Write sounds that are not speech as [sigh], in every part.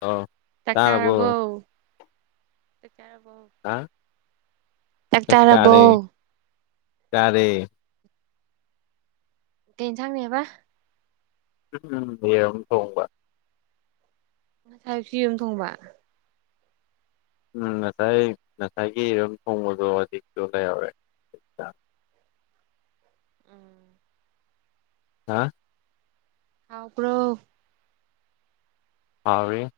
ꯑ ꯆꯥꯛ ꯇꯥꯔꯕꯣ ꯆꯥꯔꯕꯣ ꯆꯥꯛ ꯆꯥꯔꯕꯣ ꯑ ꯆꯥꯛ ꯆꯛ ꯆꯥꯔꯕꯣ ꯆꯥꯔꯦ ꯆꯥꯔ‌ꯦ ꯀꯩ ꯏꯟꯁꯥꯡꯅꯦꯕ ꯎꯝꯝ ꯇꯉꯕ ꯊꯥꯏꯐ ꯌꯅ ꯊꯣꯡꯕ ꯎꯝ ꯉꯁꯥꯏ ꯉꯁꯥꯏꯒꯤꯔꯨꯝ ꯊꯣꯡꯕꯗꯣ ꯍꯧꯖꯤꯛꯇꯁꯨ ꯂꯩꯍꯧꯔꯦ ꯑ ꯎꯝ ꯍꯥ ꯑ꯭ꯔꯣ ꯍꯦ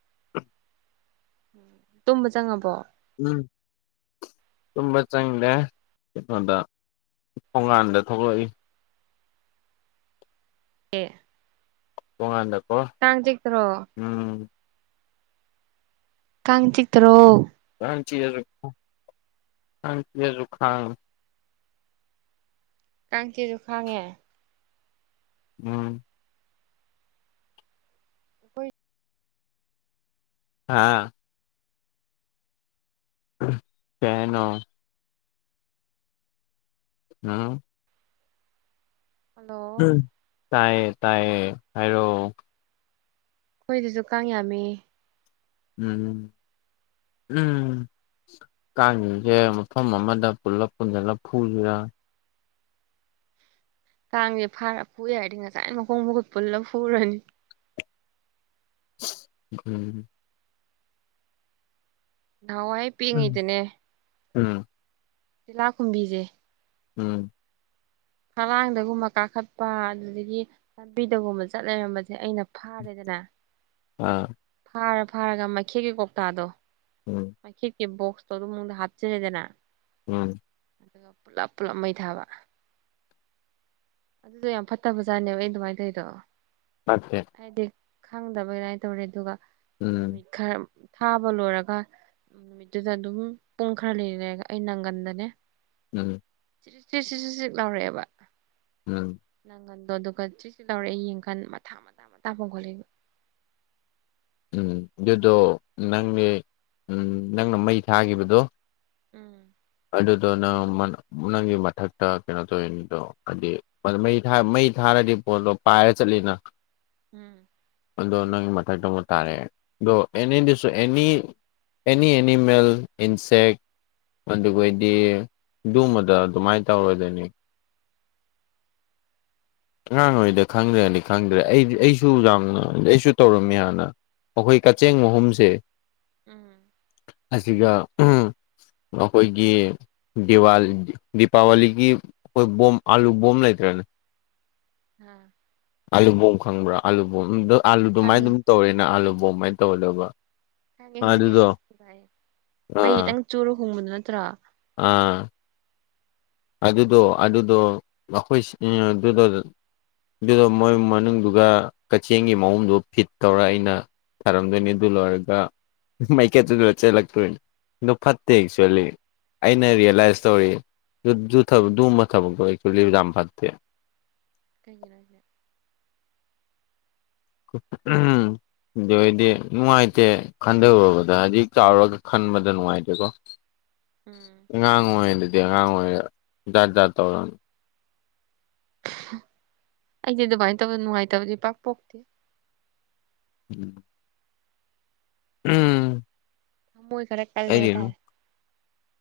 ꯇꯨꯝꯕ ꯆꯪꯉꯕꯣ ꯎ ꯇꯕ ꯆꯪꯗꯦ ꯀꯩꯅꯣꯗ ꯊꯣꯡꯉꯥꯟꯗ ꯊꯣꯛꯂꯛꯏ ꯑꯦ ꯄꯣꯡꯉꯥꯟꯗ ꯇꯥꯡ ꯆꯛꯇ꯭ꯔꯣ ꯀꯪ ꯆꯤ ꯇꯔꯣ ꯆ ꯍ ꯆꯖꯨꯈꯥꯡ ꯀꯥꯡ ꯀꯦꯁꯨ ꯈꯥꯡꯉꯦ ꯎꯝ ꯍꯣꯏ ꯑꯥ ꯀꯦꯩꯅꯣ ꯑꯥ ꯍꯜꯂꯣ ꯇꯥꯏꯌꯦ ꯇꯥꯏꯌꯦ ꯍꯥꯏꯔꯣ ꯑꯩꯈꯣꯏꯗꯨꯁꯨ ꯀꯥꯡ ꯌꯥꯝꯃꯤ ꯎꯝ ꯎꯝ ꯀꯥꯡꯁꯦ ꯃꯐꯝ ꯑꯃꯗ ꯄꯨꯂꯞ ꯄꯨꯟꯁꯤꯜꯂ ꯐꯨꯁꯤꯔꯥ ꯀꯥꯡꯁꯦ ꯐꯥꯔ ꯐꯨꯏꯦ ꯍꯥꯏꯔꯗꯤ ꯉꯁꯥꯏꯅ ꯃꯈꯣꯡ ꯃꯈꯨꯠ ꯄꯨꯜꯂ ꯐꯨꯔꯅꯤ ꯎꯝ ꯅꯍꯥꯟꯋꯥꯏ ꯎꯝ ꯄꯦꯡꯉꯤꯗꯅꯦ ꯎꯝ ꯇꯤꯂꯥꯈꯨꯝꯕꯤꯁꯦ ꯎꯝ ꯍꯂꯥꯡꯗꯒꯨꯝꯕ ꯀꯥꯈꯠꯄ ꯑꯗꯨꯗꯒꯤ ꯂꯝꯥꯟꯕꯤꯗꯒꯨꯝꯕ ꯆꯠ ꯂꯩꯔꯝꯕꯁꯦ ꯑꯩꯅ ꯐꯥꯔꯦꯗꯅ ꯑ ꯑꯝ ꯐꯥꯔ ꯐꯥꯔꯒ ꯃꯩꯈꯦꯒꯤ ꯀꯧꯇꯥꯗꯣ ꯎꯝ ꯣꯛꯁꯇꯗ ꯃꯗ ꯍꯥ ꯆ ꯂꯩꯗꯅ ꯎꯝ ꯑꯗꯨꯒ ꯄꯨꯂꯞ ꯄꯨꯜꯂꯞ ꯃꯩ ꯊꯥꯕ ꯑꯗꯨꯗ ꯌꯥꯝ ꯐꯠꯇꯕ ꯖꯥꯠꯅꯦꯕ ꯑꯩ ꯑꯗꯨꯃꯥꯏꯅ ꯇꯧꯔꯤꯗꯣ ꯐꯀꯦ ꯈꯪꯗꯕ ꯑꯗꯨꯃꯥꯏꯅ ꯇꯧꯔꯦ ꯑꯗꯨꯒ ꯎꯝ ꯅꯨꯠ ꯈꯔ ꯊꯥꯕ ꯂꯣꯏꯔꯒ ꯅꯨꯃꯤꯠꯇꯨꯗ ꯑꯗꯨꯝ ꯄꯨꯡ ꯈꯔ ꯂꯩꯔꯒ ꯑꯩ ꯅꯪꯒꯟꯗꯅꯦ ꯎꯝ ꯁꯤꯔꯤ ꯊ꯭ꯔꯤ ꯁꯤ ꯁꯤꯛ ꯂꯧꯔꯛꯑꯦꯕ ꯎꯝ ꯅꯪ ꯑꯗꯣ ꯑꯗꯨꯒ ꯁꯤꯁꯨ ꯇꯧꯔꯛꯦ ꯌꯦꯡ ꯈꯟ ꯃꯊꯥ ꯃꯇ ꯃꯇꯇꯥ ꯐꯣꯡ ꯈꯣꯠꯂꯛꯕ ꯎꯝ ꯑꯗꯨꯗꯣ ꯅꯪꯅꯦ ꯎꯝ ꯅꯪꯅ ꯃꯩ ꯊꯥꯈꯤꯕꯗꯣ ꯎꯝ ꯑꯗꯨꯗꯣ ꯅꯪ ꯅꯪꯒꯤ ꯃꯊꯛꯇ ꯀꯩꯅꯣ ꯇꯧꯋꯅꯤꯗꯣ ꯍꯥꯏꯗꯤꯩ ꯃꯩ ꯊꯥ ꯄꯣꯂꯣ ꯄꯥꯏ ꯆꯠꯂꯤꯅ ꯎꯝ ꯑꯗꯣ ꯅꯪꯒꯤ ꯃꯊꯛꯇ ꯑꯃꯨꯛ ꯇꯥꯔꯛꯑꯦ ꯑꯗꯣ ꯑꯦꯅꯤꯁꯨ ꯑꯦꯅꯤ ꯑꯦꯅꯤ ꯑꯦꯅꯤꯃꯦꯜ ꯏꯟꯁꯦꯦꯛ ꯑꯗꯨꯗꯤ ꯃꯗ ꯑꯗꯨꯃꯥꯏꯅ ꯇꯧꯔꯣꯏꯗꯣꯏꯅꯤ ꯑꯉꯥꯡ ꯑꯣꯏꯔꯤꯗ ꯈꯪꯗ꯭ꯔꯗꯤ ꯈꯪꯗ꯭ꯔꯦ ꯑꯩꯗꯤ ꯑꯩꯁꯨ ꯌꯥꯝꯅ ꯑꯩꯁꯨ ꯇꯧꯔꯝꯃꯤ ꯍꯥꯟꯅ ꯑꯩꯈꯣꯏ ꯀꯛꯆꯦꯡ ꯑꯍꯨꯝꯁꯦ ꯎꯝ ꯑꯁꯤꯒ ꯑꯩꯈꯣꯏꯒꯤ ꯗꯤꯄꯥꯋꯥꯂꯤꯒꯤ ꯣꯏ ꯣ ꯑꯂꯨ ꯣꯝꯝꯕ ꯂꯇꯔꯦꯅꯦ ꯑꯝ ꯑꯥꯂꯨꯕꯝ ꯈꯪꯕ꯭ꯔꯥ ꯑꯥꯂꯨꯕꯝꯣ ꯑꯥꯂꯨꯗꯨꯃꯥꯏꯅ ꯈꯪꯉꯦ ꯑꯗꯨꯝ ꯇꯧꯔꯦꯅ ꯑꯥꯂꯨꯕꯝ ꯃꯥꯏꯅ ꯇꯧꯗꯕ ꯍꯪꯉꯦ ꯍꯪꯉꯦ ꯑꯩꯁꯚꯥꯏ ꯃꯩ ꯑꯥ ꯈꯤꯇꯪ ꯆꯨꯔ ꯍꯣꯡꯕꯗꯨꯣ ꯅꯠꯇ꯭ꯔꯣ ꯑꯥ ꯑꯗꯨꯗꯣ ꯑꯗꯨꯗ ꯑꯩꯈꯣꯏ ꯑꯗꯨꯗ ꯑꯗꯨꯗꯣ ꯃꯣꯢ ꯃꯅꯨꯡꯗꯨꯒ ꯀꯛꯆꯦꯟꯒꯤ ꯃꯑꯣꯡꯗꯨꯒ ꯐꯤꯠ ꯇꯧꯔ ꯑꯩꯅ ꯊꯔꯝꯗꯣꯏꯅꯤ ꯑꯗꯨ ꯂꯣꯏꯔꯒ ꯃꯩꯀꯦꯠꯇꯨ ꯆꯜꯂꯛꯇꯣꯏꯅꯦ ꯑꯗꯣ ꯐꯠꯇꯦ ꯑꯦꯛꯆꯨꯋꯦꯜꯂꯤ ꯑꯩꯅ ꯔꯤꯌꯦꯂꯥꯏꯁ ꯇꯧꯔꯤ ꯗꯨ ꯊꯕꯛ ꯗꯨꯝꯕ ꯊꯕꯛꯇꯨ [unintelligible] ꯐꯠꯇꯦ ꯀꯩꯒꯤꯅꯣꯍꯥꯢꯖꯦ ꯎꯝ ꯑꯗꯨ ꯑꯣꯏꯗꯤ ꯅꯨꯡꯉꯥꯏꯇꯦ ꯈꯟꯊꯔꯨꯕꯗ ꯍꯥꯏꯗꯤꯛ ꯆꯥꯎꯔꯒ ꯈꯟꯕꯗ ꯅꯨꯡꯉꯥꯏꯇꯦꯀꯣ ꯎꯝ ꯑꯉꯥꯡ ꯑꯣꯏꯔꯩꯗꯗꯤ ꯑꯉꯥꯡ ꯑꯣꯏꯔꯩ ꯖꯥꯠ ꯖꯥꯠ ꯇꯧꯔꯅꯤ ꯑꯩꯗꯤ ꯑꯗꯨꯃꯥꯏꯅ ꯇꯧꯕ ꯅꯨꯡꯉꯥꯏꯇꯕꯗꯤ ꯄꯥꯛ ꯄꯣꯛꯇꯦ ꯎꯝ ꯎꯝ ꯊꯃꯣꯏ ꯈꯔ ꯀꯜꯂꯦ ꯑꯩꯗꯤ ꯍꯥꯏꯇꯥꯔꯦ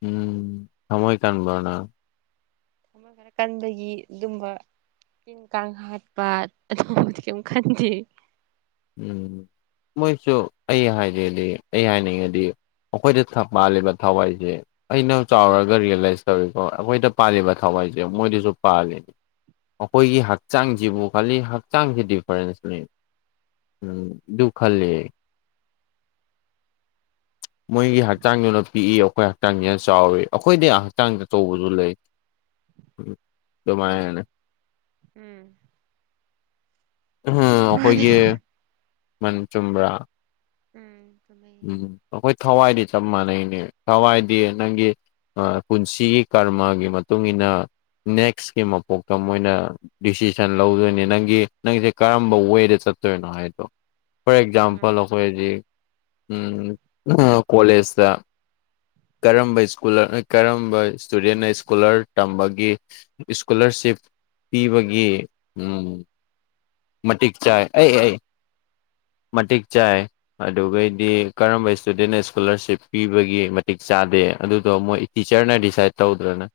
ꯎꯝ ꯊꯃꯣꯢ ꯀꯥꯟꯕꯅ ꯑꯃ ꯈꯔ ꯀꯟꯕꯒꯤ ꯑꯗꯨꯝꯕ ꯀꯥꯡ ꯍꯥꯠꯄ ꯑꯗꯨꯒꯕꯗꯤ ꯀꯩꯝ ꯈꯟꯗꯦ ꯎꯝ ꯃꯣꯏꯁꯨ ꯑꯩ ꯍꯥꯏꯖꯦꯗꯤ ꯑꯩ ꯍꯥꯏꯅꯤꯡꯉꯗꯤ ꯑꯩꯈꯣꯏꯗ ꯄꯥꯜꯂꯤꯕ ꯊꯋꯥꯏꯁꯦ ꯑꯩꯅ ꯎꯝ ꯆꯥꯎꯔꯒ ꯔꯤꯌꯦꯂꯥꯏꯁ ꯇꯧꯔꯤꯁꯦ ꯍ ꯑꯩꯈꯣꯏꯗ ꯄꯥꯜꯂꯤꯕ ꯊꯋꯥꯏꯁꯦ ꯃꯣꯏꯗꯁꯨ ꯄꯥꯜꯂꯤꯅꯦ ꯑꯩꯈꯣꯏꯒꯤ ꯍꯛꯆꯥꯡꯁꯤꯕꯨ ꯈꯜꯂꯤ ꯍꯛꯆꯥꯡꯁꯤ ꯗꯤꯐꯔꯦꯟꯁ ꯂꯩ ꯎꯝ ꯗꯨ ꯈꯜꯂꯦ [inaudible] ꯃꯣꯏꯒꯤ ꯍꯛꯆꯥꯡꯗꯨꯅ ꯄꯤꯛꯏ ꯑꯩꯈꯣꯏ ꯍꯛꯆꯥꯡꯁꯤ ꯌꯥꯝ ꯆꯥꯎꯋ ꯑꯩꯈꯣꯏꯗꯤ ꯍꯛꯆꯥꯡꯗ ꯇꯧꯕꯁꯨ ꯂꯩ ꯗꯨꯃꯥꯢ ꯍꯥꯏꯅ ꯎꯝ ꯎ ꯃꯥꯅꯦ ꯑꯩꯈꯣꯏꯒꯤ ꯃꯟ ꯆꯨꯝꯕ꯭ꯔꯥ ꯎꯝ ꯆꯨꯝꯃꯦꯌꯦ ꯎꯝ ꯑꯩꯈꯣꯏ ꯊꯋꯥꯏꯗꯤ ꯆꯞ ꯃꯥꯟꯅꯩꯅꯦ ꯊꯋꯥꯏꯗꯤ ꯅꯪꯒꯤ ꯄꯨꯟꯁꯤꯒꯤ ꯀꯔꯃꯒꯤ ꯃꯇꯨꯡꯏꯟꯅ ꯅꯦꯛꯁꯀꯤ ꯃꯄꯣꯛꯇ ꯃꯣꯏꯅ ꯗꯤꯁꯤꯖꯟ ꯂꯧꯗꯣꯏꯅꯤ ꯅꯪꯒꯤ ꯅꯪꯁꯦ ꯀꯔꯝꯕ ꯋꯦꯗ ꯐꯣꯔ ꯎꯝ ꯑꯦꯛꯖꯥꯝꯄꯜ ꯀꯣꯂꯦꯖꯗ ꯀꯔꯝꯕ ꯏꯁꯀꯨ ꯀꯔꯝꯕ ꯏꯁꯇꯨꯗꯦꯟꯅ ꯏꯁꯀꯣꯂꯔ ꯇꯝꯕꯒꯤ ꯏꯁꯀꯨꯂꯔ ꯁꯤꯞ ꯄꯤꯕꯒꯤ ꯎ ꯃꯇꯛ ꯆꯥꯏ ꯑꯦ ꯑꯦ ꯎ ꯃꯇꯤꯛ ꯆꯥꯏ ꯑꯗꯨꯒꯩꯗꯤ ꯀꯔꯝꯕ ꯏꯁꯇꯨꯗꯦꯟꯅ ꯏꯁꯀꯣꯂꯥꯔꯁꯤꯞ ꯄꯤꯕꯒꯤ ꯃꯇꯤꯛ ꯆꯥꯗꯦ ꯑꯗꯨꯗꯣ ꯃꯣꯏ ꯇꯤꯆꯔꯅ ꯗꯤꯁꯥꯏꯠ ꯇꯧꯗ꯭ꯔꯅꯦ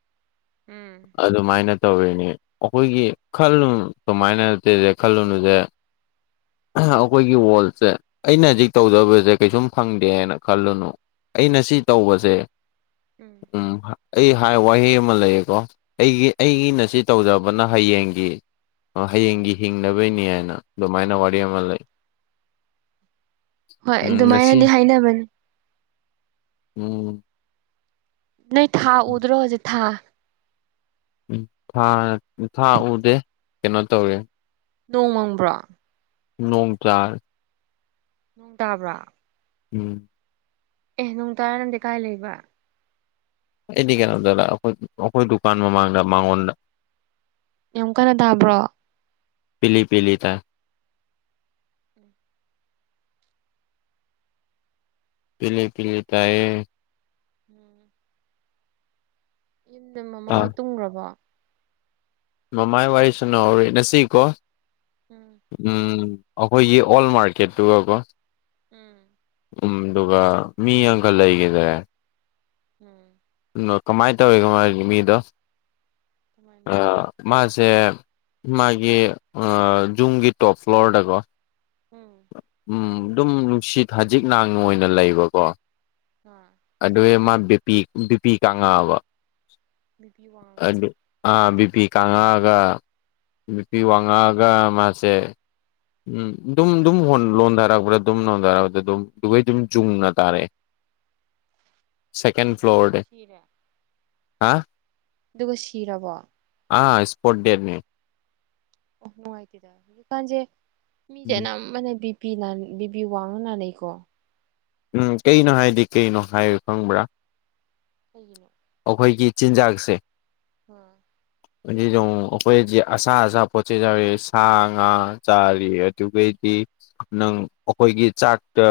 ꯎꯝ ꯑꯗꯨꯃꯥꯏꯅ ꯇꯧꯔꯤꯅꯤ ꯑꯩꯈꯣꯏꯒꯤ ꯈꯜ ꯀꯃꯥꯏꯅ ꯈꯜꯂꯨꯅꯨꯗꯦ ꯑꯩꯈꯣꯏꯒꯤ ꯋꯥꯔꯜꯁꯦ ꯑꯩꯅ ꯍꯧꯖꯤꯛ ꯇꯧꯖꯕꯁꯦ ꯀꯩꯁꯨꯝ ꯐꯪꯗꯦ ꯍꯥꯏꯅ ꯈꯜꯂꯨꯅꯨ ꯑꯩꯅ ꯁꯤ ꯇꯧꯕꯁꯦ ꯎꯝ ꯎ ꯑꯩ ꯍꯥꯏ ꯋꯥꯍꯩ ꯑꯃ ꯂꯩꯌꯦꯀꯣ ꯑꯩꯒꯤ ꯑꯩꯒꯤꯅ ꯁꯤ ꯇꯧꯖꯕꯅ ꯍꯌꯦꯡꯒꯤ ꯍꯌꯦꯡꯒꯤ ꯍꯤꯡꯅꯕꯩꯅꯤ ꯍꯥꯏꯅ ꯃꯥꯏꯅ ꯋꯥꯔꯤ ꯑꯃ ꯂꯩ ꯍꯣꯏ ꯎꯝ ꯉꯁꯤ ꯑꯗꯨꯃꯥꯏꯅꯗꯤ ꯍꯥꯏꯅꯕꯅꯦ ꯎꯝ ꯅꯣꯢ ꯊꯥ ꯎꯗꯔꯣ ꯍꯧꯖꯤꯛ ꯊꯥ ꯎꯝ ꯊꯥ ꯎꯗꯦ ꯀꯩꯅꯣ ꯇꯧꯔꯦ ꯅꯣꯡꯃꯪꯕ꯭ꯔꯣ ꯅꯣꯡ ꯆꯥ ꯅꯨꯡ ꯇꯥꯕ꯭ꯔꯥ ꯎꯝ ꯑꯦ ꯅꯅꯨꯡ ꯇꯔꯥꯅꯪꯗꯤ ꯀꯥꯏ ꯂꯩꯕ ꯑꯩꯗꯤ ꯀꯩꯅꯣ ꯗꯗ ꯑꯩꯈꯣꯏ ꯑꯩꯈꯣꯏ ꯗꯨꯀꯥꯟ ꯃꯃꯥꯡꯗ ꯃꯉꯣꯟꯗ ꯅꯨꯛ ꯀꯟꯅ ꯇꯥꯕ꯭ꯔꯣ ꯄꯂꯤ ꯄꯂꯤ ꯇ ꯄꯂꯦ ꯄꯤꯂꯦ ꯇꯑ ꯎꯝ ꯌꯨꯝꯗ ꯃꯃꯥ ꯑꯥ ꯍꯣꯏ ꯇꯨꯡꯈ꯭ꯔꯕꯣ ꯃꯃꯥꯏ ꯋꯥꯔꯤ ꯁꯅꯍꯧꯔꯦꯅꯁꯤꯀꯣ ꯎꯝ ꯎꯝ ꯑꯩꯈꯣꯏꯒꯤ ꯑꯣꯜ ꯃꯥꯔꯀꯦꯠꯇꯨꯒꯀꯣ ꯎꯝ ꯎꯝ ꯑꯗꯨꯒ ꯃꯤ ꯑꯪꯀꯜ ꯂꯩꯒꯗꯦ ꯎꯝ ꯣ ꯀꯃꯥꯏꯅ ꯇꯧꯋꯣ ꯃꯥ ꯃꯤꯗꯣ ꯑ ꯃꯥꯁ ꯁꯦ ꯃꯥꯒꯤ ꯖꯨꯝꯒꯤ ꯇꯣꯞ ꯐ꯭ꯂꯣꯔꯗꯀꯣ ꯎꯝ ꯑꯗꯨꯝ ꯅꯨꯡꯁꯤꯠ ꯊꯖꯤꯛ ꯥꯡꯅ ꯑꯣꯏꯅ ꯂꯩꯕꯀꯣ ꯍꯣꯏ ꯑꯗꯨ ꯃꯥ ꯕꯤꯄꯤ ꯕꯤꯄꯤ ꯀꯥꯡꯉꯥꯕ ꯕꯤꯄꯤ ꯋꯥꯡꯉꯛꯄ ꯕꯤꯄꯤ ꯀꯉꯛꯑꯒ ꯅꯨꯄꯤ ꯋꯥꯡꯉꯛꯑꯒ ꯃꯥꯁꯦ ꯎꯝ ꯑꯗꯨꯝ ꯑꯗꯨꯝ ꯂꯣꯟꯊꯔꯛꯄ꯭ꯔꯥ ꯑꯗꯨꯝ ꯂꯣꯟꯊꯔꯛꯄꯗ ꯑꯗꯨꯝ ꯑꯗꯨꯒꯩ ꯑꯗꯨꯝ ꯆꯨꯡꯅ ꯇꯥꯔꯛꯑꯦ [inaudible] ꯁꯦꯀꯦꯟ ꯑꯗꯨ ꯐ꯭ꯂ꯭ꯂꯣꯔ ꯗ ꯁꯤꯔꯦ ꯍꯥ ꯑꯗꯨꯒ ꯁꯤꯔꯕꯣ ꯑ ꯏꯁꯄꯣꯔꯠ ꯗꯦꯅꯤ ꯑꯣ ꯅꯨꯡꯉꯥꯏꯇꯦꯗ ꯍꯧꯖꯤꯀꯥꯟꯁꯦ ꯎꯝ ꯃꯤꯁꯦꯅ ꯃꯅꯦ ꯄꯕꯤꯡꯅꯤꯀꯣ ꯎꯝ ꯀꯩꯅꯣ ꯍꯥꯏꯗꯤ ꯀꯩꯅꯣ ꯍꯥꯏꯌꯨ ꯈꯪꯕ꯭ꯔꯥ ꯀꯒꯤꯅꯣ ꯑꯩꯈꯣꯏꯒꯤ ꯆꯤꯟꯖꯥꯛꯁꯦ ꯑꯝ ꯑꯗꯨ ꯑꯩꯈꯣꯏꯗꯤ ꯑꯁꯥ ꯑꯁꯥ ꯄꯣꯠ ꯆꯩꯩ ꯌꯥꯎꯔꯤ ꯁꯥ ꯉꯥ ꯆꯥꯔꯤ ꯑꯗꯨꯒꯩꯗꯤ ꯅꯪ ꯑꯩꯈꯣꯏꯒꯤ ꯆꯥꯛꯇ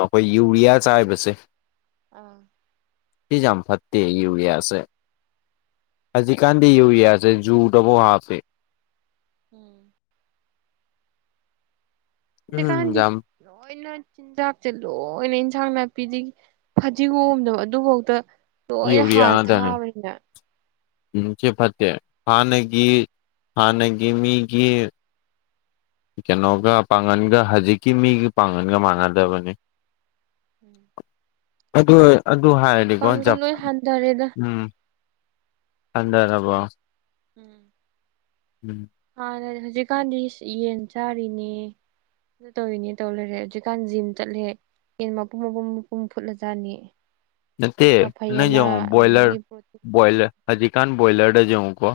ꯑꯩꯈꯣꯏ ꯌꯨꯔꯤꯌꯥ ꯆꯥꯏꯕꯁꯦ ꯑꯥ ꯁꯤꯖꯝ ꯐꯠꯤ ꯌꯎꯔꯤꯌꯥ ꯑꯦ ꯑꯖꯤ ꯀꯥꯟꯗꯤ ꯌꯏ ꯌꯥꯌꯥꯦ ꯖꯨ ꯗꯕꯣ ꯍꯥꯐꯦ ꯎꯝ ꯎꯝ ꯍꯧꯖꯤꯀꯥꯟꯗꯤ ꯌꯥꯝ ꯀꯔꯤꯅꯣ ꯆꯤꯟꯖꯥꯛꯁꯦ ꯂꯣꯏꯅ ꯏꯟꯁꯥꯡ ꯅꯥꯄꯤꯗꯤ ꯐꯗꯤꯒꯣꯝꯗꯕ ꯑꯗꯨꯐꯥꯎꯗ ꯂꯣꯏꯅ ꯌꯨꯔꯤꯌꯥ ꯍꯥꯔ ꯉꯥꯛꯇꯅꯦ ꯊꯥꯕꯅꯤꯅ ꯎꯝ ꯏꯆꯦ ꯐꯠꯇꯦ ꯍꯅꯒꯤ ꯍꯅꯒꯤ ꯃꯤꯒꯤ ꯀꯩꯅꯣꯒ ꯄꯥꯡꯒꯟꯒ ꯍꯧꯖꯤꯛꯀꯤ ꯃꯤꯒ ꯄꯥꯡꯒꯟꯒ ꯃꯥꯟꯅꯗꯕꯅꯤ ꯎꯝ ꯑꯗꯨ ꯑꯗꯨ ꯍꯥꯏꯔꯗꯤꯀꯣ ꯖ ꯂꯣꯏ ꯍꯟꯊꯔꯦꯗ ꯎꯝ ꯑꯗꯅꯕꯣ ꯎꯝ ꯎꯝ ꯍꯥꯟꯅꯥ ꯍꯧꯖꯤꯛꯀꯥꯟꯗꯤ ꯌꯦꯟ ꯆꯥꯔꯤꯅꯦ ꯇꯧꯔꯤꯅꯦ ꯇꯧ ꯂꯩꯔꯦ ꯍꯧꯖꯤꯛꯀꯥꯟ ꯖꯤꯝ ꯆꯠꯂꯦ ꯌꯦꯟ ꯃꯄꯨꯝ ꯃꯄꯨꯝꯨꯝ ꯐꯨꯠꯂꯖꯥꯠꯅꯤ ꯅꯠꯇ‌ꯦ ꯅꯪ ꯌꯥꯡꯉ‌ꯣ ꯑꯗꯨꯗꯒꯤ ꯄ꯭ꯔꯣꯇꯤꯟ ꯊꯛꯏ ꯕ‌ꯣꯏꯂꯔ ꯕ‌ꯣꯌꯂꯔ ꯖꯍꯨ ꯀꯣ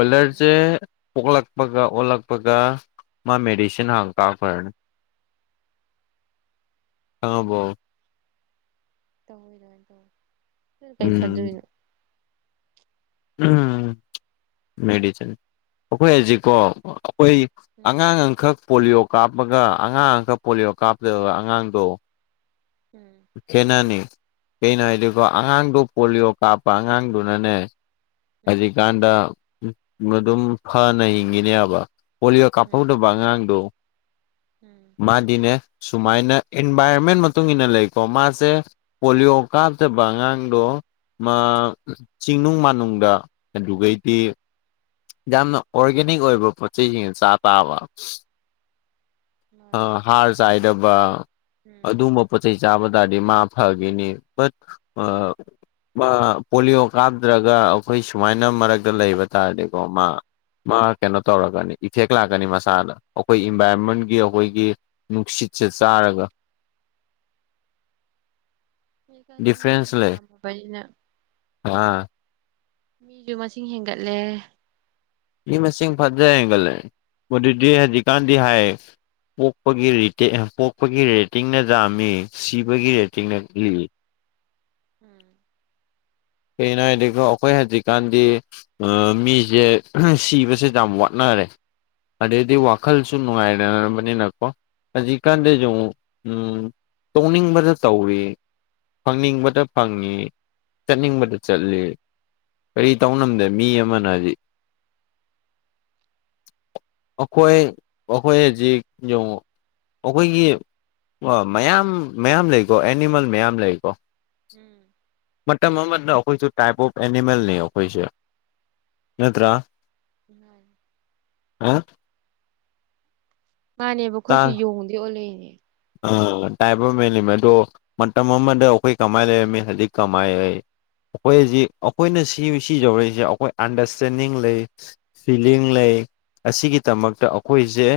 ꯣꯂꯔꯁꯦ ꯎꯝ ꯑꯣꯣꯛꯂꯛꯄꯒ ꯑꯣꯜꯂꯛꯄꯒ ꯃꯥ ꯃꯦꯗꯤꯁꯤꯟ ꯍꯥꯡ ꯀꯥꯞꯈ꯭ꯔꯅꯤ ꯀꯥꯕꯣ ꯇꯧ ꯇ ꯀ ꯎꯝ ꯐꯖꯅꯣ ꯎꯝ ꯃꯦꯗꯤꯁꯤꯟ ꯑꯩꯈꯣꯏ ꯍꯧꯖꯤꯀꯣ ꯑꯣꯏꯣꯏ ꯎꯝ ꯑꯉꯥꯡ ꯑꯃꯈꯛ ꯄꯣꯂꯤꯑꯣꯣ ꯀꯥꯞꯄꯒ ꯑꯉꯥꯡ ꯑꯃꯈ ꯄꯣꯂꯤꯑꯣ ꯀꯥꯞꯇꯕ ꯑꯉꯥꯡꯗꯣ ꯎꯝ ꯈꯅꯅꯤ ꯀꯩꯅꯣ ꯍꯥꯏꯗꯤꯀꯣ ꯑꯉꯥꯡꯗꯨꯣ ꯄꯣꯂꯤꯑꯣ ꯀꯥꯞꯄ ꯑꯉꯥꯡꯗꯨꯅꯅꯦ ꯎꯝ ꯍꯧꯖꯤꯛꯀꯥꯟꯗ ꯑꯗꯨꯝ ꯐꯅ ꯍꯤꯡꯉꯤꯅꯦꯕ ꯄꯣꯂꯤꯌꯑꯣꯣ ꯀꯞꯄꯕꯨꯣ ꯉꯥꯡꯨ ꯎꯝ ꯎꯝ ꯃꯥꯗꯤꯅꯦ ꯁꯨꯃꯥꯏꯅ ꯎꯝ ꯏꯟꯚꯥꯏꯔꯣꯟꯃꯦꯟ ꯃꯇꯨꯡ ꯂꯩꯀꯣ ꯃꯥꯁꯦ ꯄꯣꯂꯤꯑꯣ ꯀꯥꯞꯇꯕ ꯑꯉꯥꯡꯗꯣ ꯆꯤꯡꯅꯨꯡ ꯃꯥꯅꯨꯡ ꯑꯗꯨꯩꯗꯤ ꯌꯥꯝꯅ ꯑꯣꯔꯒꯥꯦꯅꯤꯛ ꯑꯣꯏꯕ ꯄꯣꯠ ꯆꯩꯁꯤꯡ ꯆꯥ ꯇꯥꯕ ꯃꯥꯅꯤ ꯍꯥꯔ ꯆꯥꯏꯗꯕ ꯎꯝ ꯑꯗꯨꯒꯨꯝꯕ ꯄꯣꯠꯆꯩ ꯆꯥꯕ ꯇꯥꯔꯗꯤ ꯃꯥ ꯍꯥꯏꯅꯤ ꯑ ꯄꯣꯂꯤꯑꯣ ꯀꯥꯞꯗ꯭ꯔꯒ ꯑꯩꯈꯣꯏ ꯁꯨꯃꯥꯏꯅ ꯃꯔꯛꯇ ꯂꯩꯕ ꯇꯥꯔꯗꯤꯀꯣ ꯃꯥ ꯃꯥ ꯎꯝ ꯀꯩꯅꯣ ꯇꯧꯔꯛꯒꯅꯤ ꯏꯐꯦꯛ ꯂꯥꯛꯀꯅꯤ ꯃꯁꯥꯗ ꯑꯩꯈꯣꯏ ꯏꯟꯚꯥꯏꯔꯣꯟꯃꯦꯟꯒꯤ ꯑꯩꯈꯣꯏꯒꯤ ꯅꯨꯡꯁꯤꯠꯁꯦ ꯆꯥꯔꯒ ꯀ ꯗꯤꯐ꯭ꯔꯦꯟꯁ ꯂꯩ ꯃꯤꯁꯨ ꯑꯥ ꯃꯤꯁꯨꯨ ꯃꯁꯤꯡ ꯍꯦꯟꯒꯠꯂꯦ ꯐꯖꯔꯒꯗꯤ ꯍꯥꯏꯗꯤ ꯀꯥꯟꯗꯤ ꯍꯥꯏ ꯄ ꯄꯣꯛꯄꯒꯤ ꯔꯦꯇꯤꯡꯅ ꯌꯥꯝꯥꯝꯃꯤ ꯁꯤꯕꯒꯤ ꯔꯦꯇꯤꯡꯅ ꯂꯤ ꯎꯝ ꯀꯒꯤꯅꯣ ꯍꯥꯏꯗꯀꯣ ꯑꯩꯈꯣꯏ ꯍꯧꯖꯤꯛꯀꯥꯟꯗꯤ ꯃꯤꯁꯦ ꯁꯤꯕꯁꯦ ꯌꯥꯝ ꯋꯥꯠꯅꯩ ꯐꯔꯦ ꯑꯗꯨꯗꯤ ꯋꯥꯈꯜꯁꯨ ꯅꯨꯡꯉꯥꯏꯅꯔꯕꯅꯤꯅꯀꯣ ꯎꯝ ꯍꯧꯖꯤꯛꯀꯥꯟꯗꯁꯨ ꯑꯃꯨꯛ ꯎꯝ ꯇꯣꯛꯅꯤꯡꯕꯗ ꯇꯧꯏ ꯐꯪꯅꯤꯡꯕꯗ ꯐꯪꯉꯤ ꯆꯠꯅꯤꯡꯕꯗ ꯆꯠꯂꯤ ꯀꯔꯤ ꯇꯧꯅꯝꯗꯦ ꯃꯤ ꯑꯃꯅ ꯍꯥꯏꯗꯤ [inaudible] ꯑꯩꯈꯣꯏ ꯑꯩꯈꯣꯏ ꯍꯧꯖꯤꯛ ꯌꯦꯉ‌ꯣ ꯑꯩꯈꯣꯏꯒꯤ ꯃꯌꯥꯝ ꯃꯌꯥꯝ ꯂꯩꯀꯣ ꯑꯦꯅꯤꯃꯦꯜ ꯃꯌꯥꯝ ꯂꯩꯀꯣ ꯎꯝ ꯃꯇꯝ ꯑꯃꯗ ꯑꯩꯈꯣꯏꯁꯨ ꯇꯥꯏꯞ ꯑꯣꯐ ꯑꯦꯅꯤꯃꯦꯜꯅꯤ ꯑꯩꯈꯣꯏꯁꯦ ꯅꯠꯇ꯭ꯔꯥ ꯎꯝ ꯍꯥ ꯃꯥꯅꯦꯕ ꯑꯩꯈꯣꯏꯁꯨ ꯌꯣꯡꯗꯗꯤ ꯑꯣꯜꯂꯛꯏꯅꯦ ꯑꯥ ꯇꯥꯏꯞ ꯑꯣ ꯃꯦꯜꯂꯤꯃꯦ ꯑꯗꯣ ꯃꯇꯝ ꯑꯃꯗ ꯑꯩꯈꯣꯏ ꯀꯃꯥꯏ ꯂꯩꯔꯝꯃꯤ ꯍꯧꯖꯤꯛ ꯀꯃꯥꯏ ꯑꯩꯈꯣꯏ ꯍꯧꯖꯤꯛ ꯑꯩꯈꯣꯏꯅ ꯁꯤ ꯁꯤ ꯌꯧꯔꯛꯏꯁꯦ ꯑꯩꯈꯣꯏ ꯑꯟꯗꯔꯁꯇꯦꯟꯗꯤꯡ ꯂꯩ ꯐꯤꯂꯤꯡ ꯂꯩ ꯑꯁꯤꯒꯤꯗꯃꯛꯇ ꯑꯩꯈꯣꯏꯁꯦ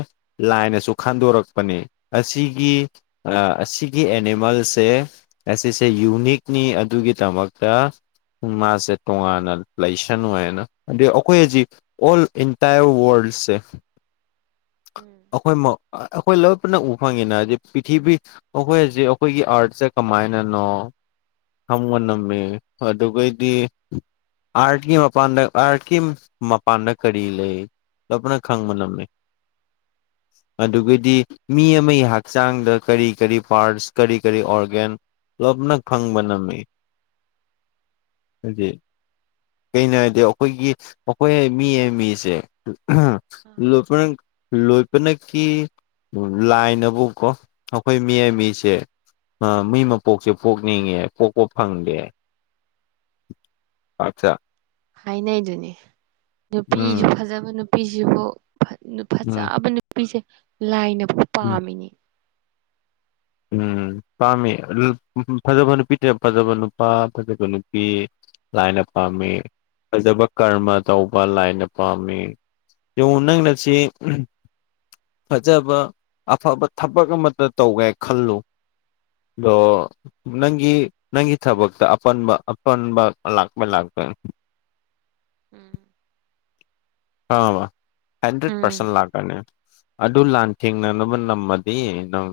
ꯂꯥꯏꯅꯁꯨ ꯈꯟꯗꯣꯔꯛꯄꯅꯤ ꯑꯁꯤꯒꯤ ꯑꯁꯤꯒꯤ ꯑꯦꯅꯤꯃꯦꯜꯁꯦ ꯑꯁꯤꯁꯦ ꯌꯨꯅꯤꯛꯅꯤ ꯑꯗꯨꯒꯤꯗꯃꯛ ꯆ ꯃꯥꯁꯦ ꯇꯣꯉꯥꯟꯅ ꯂꯩꯁꯟ ꯑꯣꯏꯌꯦꯅ ꯑꯗꯩ ꯑꯩꯈꯣꯏ ꯍꯧꯖꯤꯛ ꯑꯣꯜ ꯏꯟꯇꯥꯌꯔ ꯋꯥꯔꯜꯗ ꯎꯝ ꯑꯩꯈꯣꯏ ꯑꯩꯈꯣꯏ ꯂ ꯄꯨꯅ ꯎꯕ ꯐꯪꯉꯤꯅ ꯄ꯭ꯔꯤꯊꯤꯕꯤ ꯑꯩꯈꯣꯏ ꯍꯧꯖꯤꯛ ꯑꯩꯈꯣꯏꯒꯤ ꯑꯥꯔꯠꯁꯦ ꯀꯃꯥꯏꯅꯅꯣ ꯍꯒ ꯅꯝꯃꯦ ꯑꯗꯨꯒꯩꯗꯤ ꯑꯥꯔꯠꯀꯤ ꯃꯄꯥꯟꯗ ꯑꯥꯔꯠꯀꯤ ꯃꯄꯥꯟꯗ ꯀꯔꯤ ꯂꯩ ꯅ ꯈꯪ ꯃꯅ ꯑꯝꯅꯤ [inaudible] ꯎꯝ ꯑꯗꯨꯒꯗꯤ ꯃꯤ ꯑꯃ ꯑꯩꯍꯥꯛ ꯍꯛꯆꯥꯡꯗ ꯀꯔꯤ ꯀꯔꯤ ꯄꯥꯔꯠꯁ ꯀꯔꯤ ꯀꯔꯤ ꯑꯣꯔꯒꯦꯟ ꯂꯣꯞꯅ ꯐꯪꯕ ꯅꯝꯃꯤ [unintelligible] ꯖꯤ ꯀꯩꯅꯣ ꯍꯥꯏꯗꯤ ꯑꯩꯈꯣꯏꯒꯤ ꯑꯩꯈꯣꯏ ꯃꯤ ꯑꯃ ꯃꯤꯁꯦ ꯑ ꯂ ꯂꯣꯏꯕꯅꯀꯤ ꯂꯥꯏꯟꯕꯨ ꯀꯣ ꯑꯩꯈꯣꯏ ꯃꯤ ꯑꯏ ꯃꯤꯁꯦ ꯃꯤ ꯎꯝ ꯃꯄꯣꯛꯁꯦ ꯄꯣꯛꯅꯤꯡꯉꯦꯕ ꯀꯣ ꯀꯣ ꯐꯪꯗꯦ ꯑꯠꯆꯥ ꯍꯥꯏꯅꯩꯗꯨꯅꯤ ꯅꯨꯄꯤꯁꯨ ꯎꯝ ꯐꯖꯕ ꯅꯨꯄꯤꯁꯤꯕꯨ ꯎꯝ ꯐꯖꯕ ꯅꯨꯄꯤꯁꯦ ꯂꯥꯏꯅꯕꯨ ꯎꯝ ꯄꯥꯝꯃꯤꯅꯦ ꯎꯝ ꯄꯥꯝꯃꯤ ꯐꯖꯕ ꯅꯨꯄꯤꯗ ꯐꯖꯕ ꯅꯨꯄꯥ ꯐꯖꯕ ꯅꯨꯄꯤ ꯂꯥꯏꯅꯄꯥꯝꯃꯤ ꯐꯖꯕ ꯀꯔꯃ ꯃꯥꯅꯤ ꯇꯧꯕ ꯂꯥꯏꯅ ꯄꯥꯝꯃꯤ ꯌꯦꯕꯨ ꯅꯪꯅ ꯁꯤ ꯐꯖꯕ ꯑꯐꯕ ꯊꯕꯛ ꯑꯃꯇ ꯇꯧꯒꯦ ꯈꯜꯂꯨ ꯑꯗꯣ ꯅꯪꯒꯤ ꯅꯪꯒꯤ ꯊꯕꯛꯇ ꯑꯄꯟꯕ ꯑꯄꯟꯕ ꯂꯥꯛꯄ ꯂꯥꯛꯄ ꯑ ꯎꯝ ꯑ ꯍꯟꯗ꯭ꯔꯦꯠ ꯎꯝ ꯄꯥꯔꯁꯦꯟ ꯂꯥꯛꯀꯅꯤ ꯑꯗꯨ ꯂꯥꯟꯊꯦꯡꯅꯅꯕ ꯅꯝꯃꯗꯤ ꯅꯪ